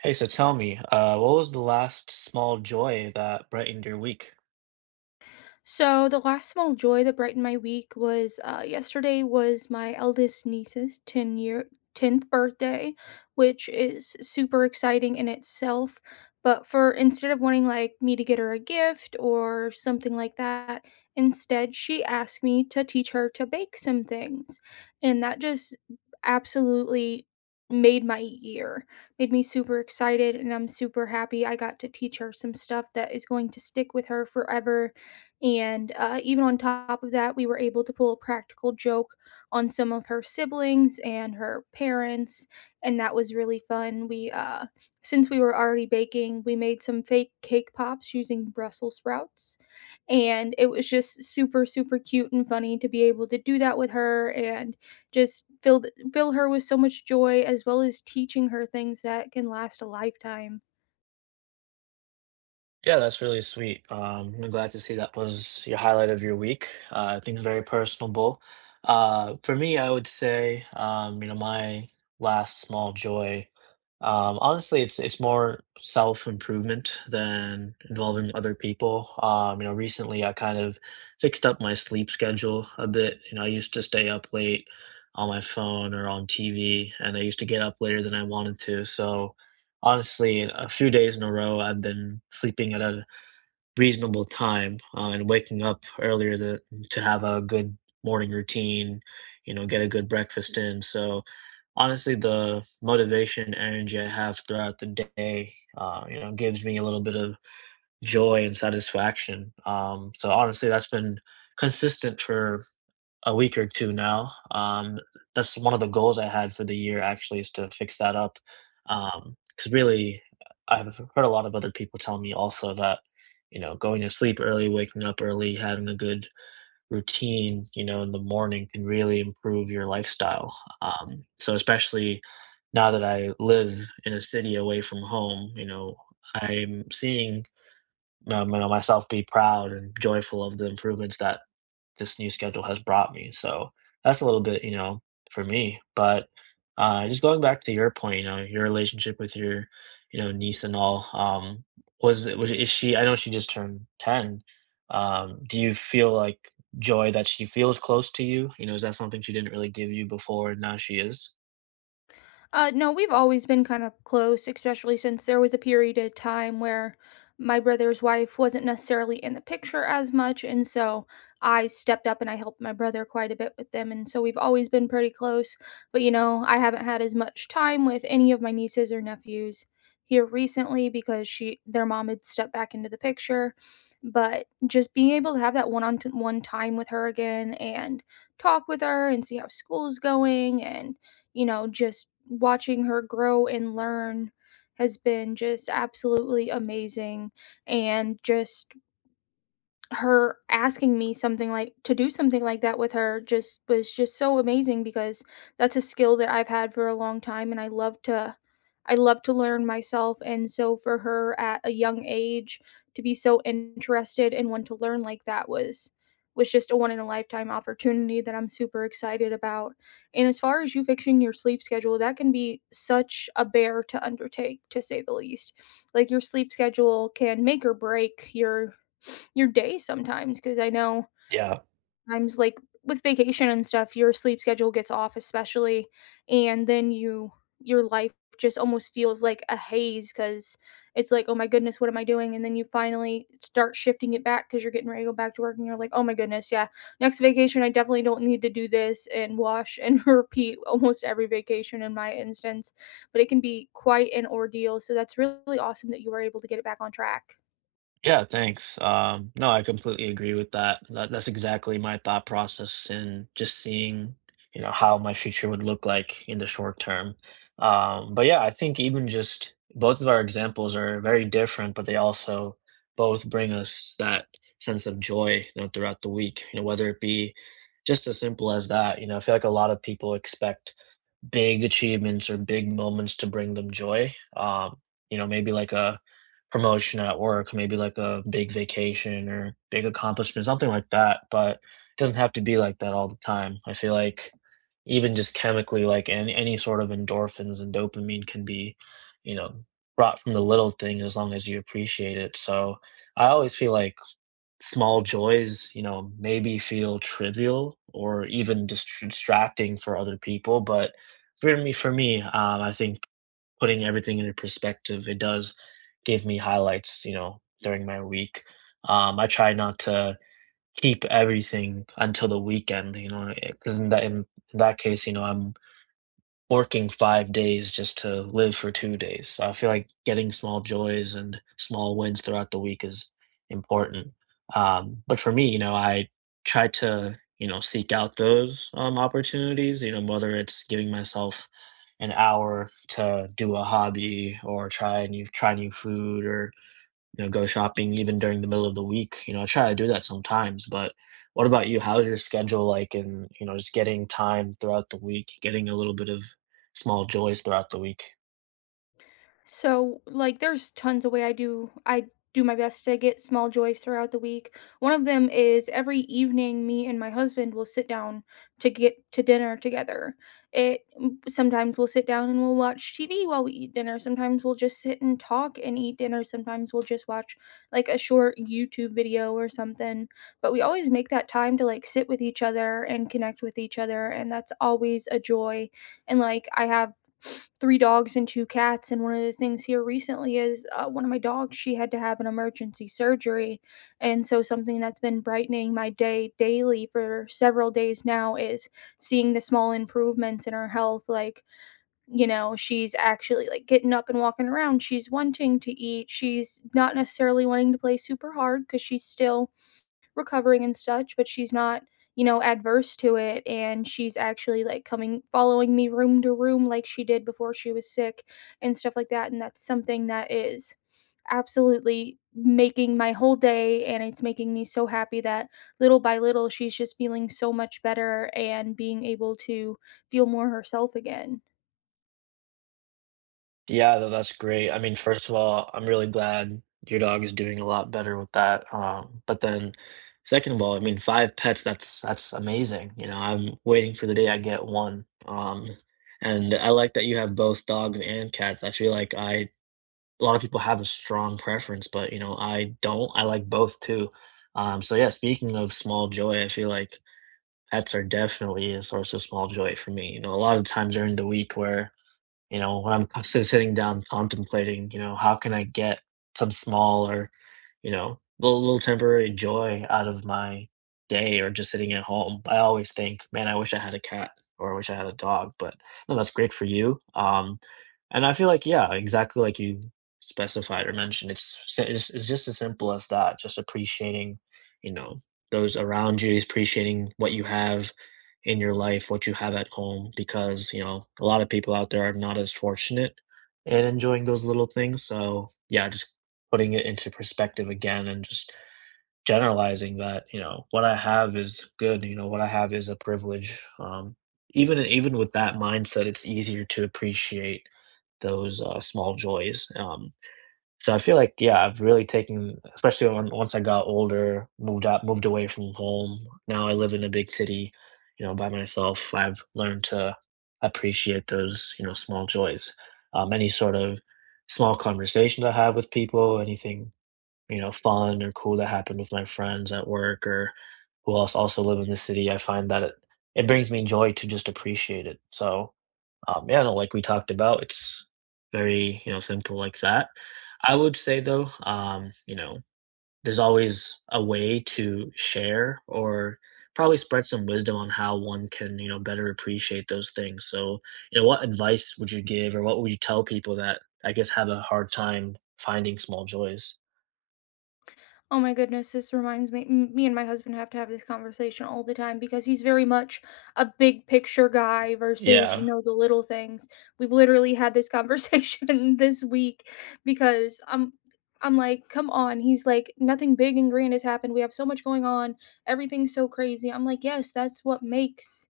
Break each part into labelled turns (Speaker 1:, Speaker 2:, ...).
Speaker 1: Hey, so tell me, what was the last small joy that brightened your week?
Speaker 2: So the last small joy that brightened my week was yesterday was my eldest niece's tenth birthday, which is super exciting in itself. But for instead of wanting like me to get her a gift or something like that, instead she asked me to teach her to bake some things, and that just absolutely made my year made me super excited and I'm super happy I got to teach her some stuff that is going to stick with her forever. And even on top of that, we were able to pull a practical joke on some of her siblings and her parents, and that was really fun. We since we were already baking, we made some fake cake pops using Brussels sprouts, and it was just super, super cute and funny to be able to do that with her and just fill her with so much joy as well as teaching her things that can last a lifetime.
Speaker 1: Yeah, that's really sweet. I'm glad to see that was your highlight of your week. I think it's very personable. For me, I would say, my last small joy. Honestly, it's more self-improvement than involving other people. Recently I kind of fixed up my sleep schedule a bit. You know, I used to stay up late on my phone or on TV, and I used to get up later than I wanted to. So, honestly, a few days in a row, I've been sleeping at a reasonable time, and waking up earlier to have a good morning routine, you know, get a good breakfast in. So, honestly, the motivation, energy I have throughout the day, gives me a little bit of joy and satisfaction. So honestly, that's been consistent for a week or 2 now. That's one of the goals I had for the year actually is to fix that up. Because really, I've heard a lot of other people tell me also that, you know, going to sleep early, waking up early, having a good routine, you know, in the morning can really improve your lifestyle. So especially now that I live in a city away from home, you know, I'm seeing, myself be proud and joyful of the improvements that this new schedule has brought me. So that's a little bit, you know, for me. But just going back to your point, you know, your relationship with your, you know, niece and all, was it was is she? I know she just turned ten. Do you feel like joy that she feels close to you? You know, is that something she didn't really give you before, and now she is?
Speaker 2: No, we've always been kind of close, especially since there was a period of time where my brother's wife wasn't necessarily in the picture as much. And so I stepped up and I helped my brother quite a bit with them. And so we've always been pretty close. But, you know, I haven't had as much time with any of my nieces or nephews here recently because she their mom had stepped back into the picture, but just being able to have that one on one time with her again and talk with her and see how school's going and, you know, just watching her grow and learn has been just absolutely amazing. And just her asking me something like to do something like that with her just was just so amazing, because that's a skill that I've had for a long time and I love to learn myself. And so for her at a young age to be so interested and want to learn like that was just a one in a lifetime opportunity that I'm super excited about. And as far as you fixing your sleep schedule, that can be such a bear to undertake, to say the least. Like, your sleep schedule can make or break your day sometimes, because I know
Speaker 1: Yeah.
Speaker 2: times, like, with vacation and stuff, your sleep schedule gets off especially, and then your life just almost feels like a haze, because it's like, "Oh my goodness, what am I doing?" And then you finally start shifting it back because 'cause you're getting ready to go back to work and you're like, "Oh my goodness, yeah, next vacation, I definitely don't need to do this," and wash and repeat almost every vacation in my instance, but it can be quite an ordeal, so that's really awesome that you were able to get it back on track.
Speaker 1: Yeah, thanks. No, I completely agree with that. That's exactly my thought process and just seeing, you know, how my future would look like in the short term. But yeah, I think even just both of our examples are very different, but they also both bring us that sense of joy, you know, throughout the week, you know, whether it be just as simple as that. You know, I feel like a lot of people expect big achievements or big moments to bring them joy. You know, maybe like a promotion at work, maybe like a big vacation or big accomplishment, something like that. But it doesn't have to be like that all the time. I feel like even just chemically, like any sort of endorphins and dopamine can be, you know, brought from the little thing as long as you appreciate it. So I always feel like small joys, you know, maybe feel trivial or even distracting for other people. But for me, I think putting everything into perspective, it does give me highlights, you know, during my week. I try not to keep everything until the weekend, you know, because in that case, you know, I'm working 5 days just to live for 2 days. So I feel like getting small joys and small wins throughout the week is important. But for me, you know, I try to, you know, seek out those opportunities, you know, whether it's giving myself an hour to do a hobby or try new food or you know, go shopping even during the middle of the week. You know, I try to do that sometimes, but what about you? How's your schedule like and, you know, just getting time throughout the week, getting a little bit of small joys throughout the week?
Speaker 2: So, like, there's tons of way I do my best to get small joys throughout the week. One of them is every evening, me and my husband will sit down to get to dinner together. Sometimes we'll sit down and we'll watch TV while we eat dinner. Sometimes we'll just sit and talk and eat dinner. Sometimes we'll just watch like a short YouTube video or something. But we always make that time to like sit with each other and connect with each other, and that's always a joy. And like I have three dogs and two cats, and one of the things here recently is, one of my dogs, she had to have an emergency surgery, and so something that's been brightening my day daily for several days now is seeing the small improvements in her health, like, you know, she's actually, like, getting up and walking around, she's wanting to eat, she's not necessarily wanting to play super hard because she's still recovering and such, but she's not, you know, adverse to it. And she's actually like coming, following me room to room like she did before she was sick and stuff like that. And that's something that is absolutely making my whole day, and it's making me so happy that little by little she's just feeling so much better and being able to feel more herself again.
Speaker 1: Yeah, that's great. I mean, first of all, I'm really glad your dog is doing a lot better with that. But then second of all, I mean, five pets, that's amazing. You know, I'm waiting for the day I get one. And I like that you have both dogs and cats. I feel like I a lot of people have a strong preference, but, you know, I don't. I like both too. So yeah, speaking of small joy, I feel like pets are definitely a source of small joy for me. You know, a lot of times during the week where, you know, when I'm constantly sitting down contemplating, you know, how can I get some small or you know, little temporary joy out of my day or just sitting at home. I always think, man, I wish I had a cat or I wish I had a dog, but no, that's great for you. And I feel like, yeah, exactly like you specified or mentioned, it's just as simple as that, just appreciating, you know, those around you, appreciating what you have in your life, what you have at home, because, you know, a lot of people out there are not as fortunate and enjoying those little things. So, yeah, just putting it into perspective again and just generalizing that, you know, what I have is good, you know, what I have is a privilege. Even with that mindset, it's easier to appreciate those small joys. So I feel like yeah, I've really taken, especially on, once I got older, moved out, moved away from home. Now I live in a big city, you know, by myself. I've learned to appreciate those you know small joys, any sort of small conversations I have with people, anything you know, fun or cool that happened with my friends at work or who else also live in the city, I find that it brings me joy to just appreciate it. So, yeah, no, like we talked about, it's very, you know, simple like that. I would say though, you know, there's always a way to share or probably spread some wisdom on how one can, you know, better appreciate those things. So, you know, what advice would you give or what would you tell people that I guess have a hard time finding small joys?
Speaker 2: Oh my goodness, this reminds me. Me and my husband have to have this conversation all the time because he's very much a big picture guy versus, you
Speaker 1: Yeah.
Speaker 2: know, the little things. We've literally had this conversation this week because I'm like, "Come on." He's like, "Nothing big and grand has happened. We have so much going on. Everything's so crazy." I'm like, "Yes, that's what makes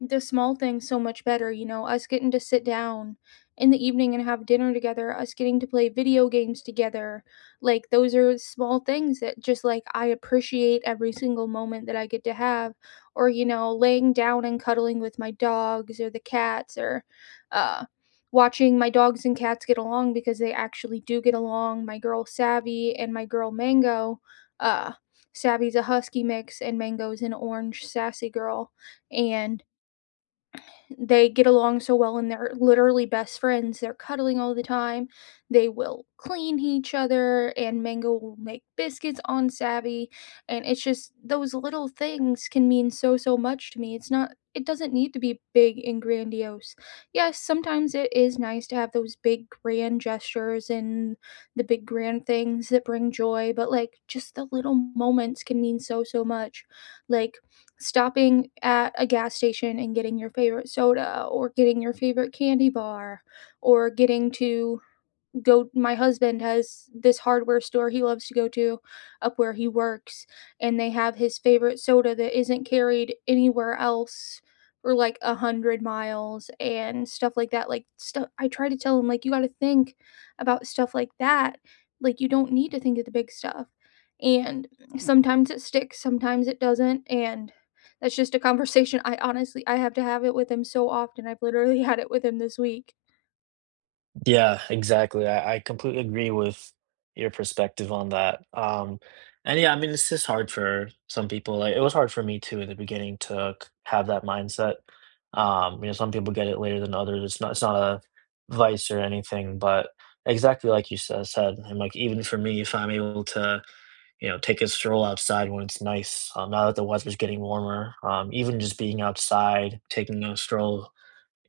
Speaker 2: the small things so much better, you know, us getting to sit down in the evening and have dinner together, us getting to play video games together. Like, those are small things that just like I appreciate every single moment that I get to have, or you know, laying down and cuddling with my dogs or the cats, or uh watching my dogs and cats get along, because they actually do get along. My girl Savvy and my girl Mango, uh Savvy's a husky mix and Mango's an orange sassy girl, and they get along so well and they're literally best friends. They're cuddling all the time. They will clean each other, and Mango will make biscuits on Savvy. And it's just those little things can mean so, so much to me. It's not, it doesn't need to be big and grandiose. Yes, sometimes it is nice to have those big, grand gestures and the big, grand things that bring joy, but like just the little moments can mean so, so much. Like, stopping at a gas station and getting your favorite soda or getting your favorite candy bar, or getting to go, my husband has this hardware store he loves to go to up where he works, and they have his favorite soda that isn't carried anywhere else for like 100 miles and stuff like that. Like, stuff I try to tell him, like, you gotta think about stuff like that. Like, you don't need to think of the big stuff. And sometimes it sticks, sometimes it doesn't. And that's just a conversation I have to have it with him so often. I've literally had it with him this week.
Speaker 1: Yeah, exactly. I completely agree with your perspective on that. And yeah, I mean, it's just hard for some people. Like, it was hard for me too in the beginning to have that mindset. You know, some people get it later than others. It's not a vice or anything, but exactly like you said, and like even for me, if I'm able to, you know, take a stroll outside when it's nice, now that the weather's getting warmer, even just being outside, taking a stroll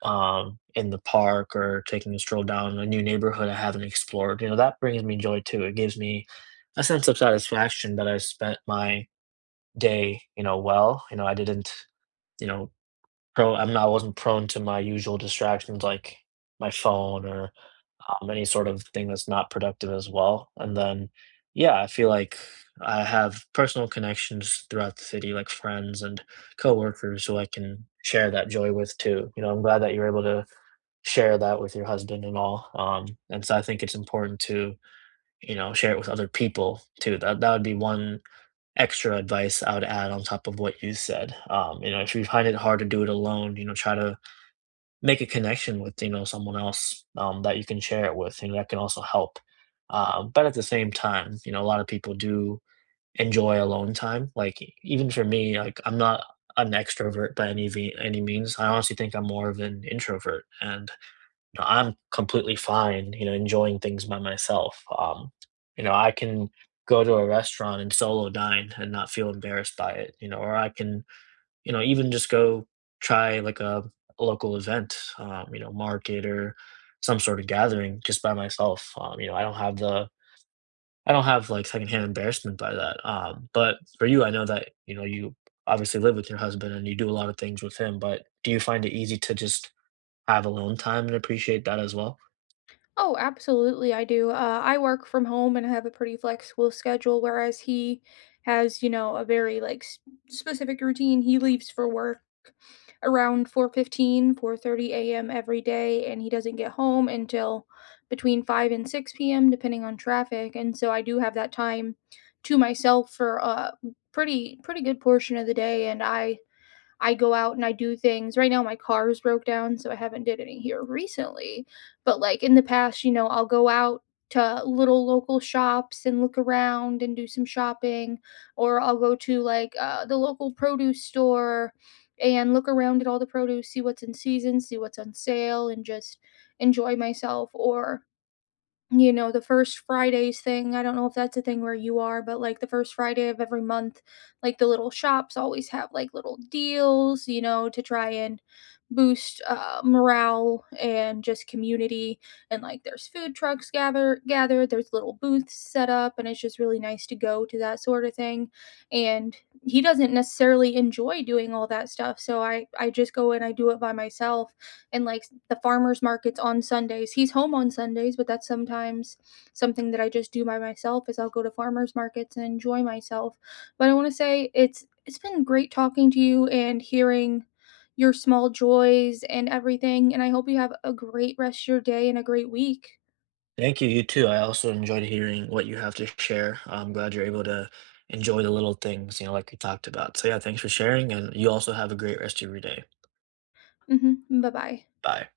Speaker 1: in the park or taking a stroll down a new neighborhood I haven't explored. You know, that brings me joy too. It gives me a sense of satisfaction that I spent my day, you know, well. You know, I didn't, you know, pro I'm not I wasn't prone to my usual distractions like my phone or any sort of thing that's not productive as well. And then, yeah, I feel like I have personal connections throughout the city, like friends and coworkers who I can share that joy with too. You know, I'm glad that you're able to share that with your husband and all. And so I think it's important to, you know, share it with other people too. That would be one extra advice I would add on top of what you said. You know, if you find it hard to do it alone, you know, try to make a connection with, you know, someone else that you can share it with. You know, that can also help. But at the same time, you know, a lot of people do enjoy alone time. Like even for me, like I'm not an extrovert by any means. I honestly think I'm more of an introvert, and know, I'm completely fine, you know, enjoying things by myself. You know, I can go to a restaurant and solo dine and not feel embarrassed by it, you know, or I can, you know, even just go try like a local event, you know, market or some sort of gathering just by myself. You know, I don't have like secondhand embarrassment by that. But for you, I know that, you know, you obviously live with your husband and you do a lot of things with him, but do you find it easy to just have alone time and appreciate that as well?
Speaker 2: Oh, absolutely, I do. I work from home and have a pretty flexible schedule, whereas he has, you know, a very like specific routine. He leaves for work around 4:15, 4:30 a.m. every day, and he doesn't get home until between five and 6 p.m. depending on traffic. And so I do have that time to myself for a pretty good portion of the day, and I go out and I do things. Right now my car is broke down, so I haven't did any here recently. But like in the past, you know, I'll go out to little local shops and look around and do some shopping, or I'll go to like the local produce store and look around at all the produce, see what's in season, see what's on sale, and just enjoy myself. Or, you know, the first Fridays thing, I don't know if that's a thing where you are, but, like, the first Friday of every month, like, the little shops always have, like, little deals, you know, to try and boost, morale and just community, and, like, there's food trucks gathered, there's little booths set up, and it's just really nice to go to that sorta thing, and he doesn't necessarily enjoy doing all that stuff, so I just go and I do it by myself. And like the farmers markets on Sundays. He's home on Sundays, but that's sometimes something that I just do by myself is I'll go to farmers markets and enjoy myself. But I want to say it's been great talking to you and hearing your small joys and everything, and I hope you have a great rest of your day and a great week.
Speaker 1: Thank you. You too. I also enjoyed hearing what you have to share. I'm glad you're able to enjoy the little things, you know, like we talked about. So, yeah, thanks for sharing. And you also have a great rest of your day.
Speaker 2: Mhm. Bye-bye.
Speaker 1: Bye.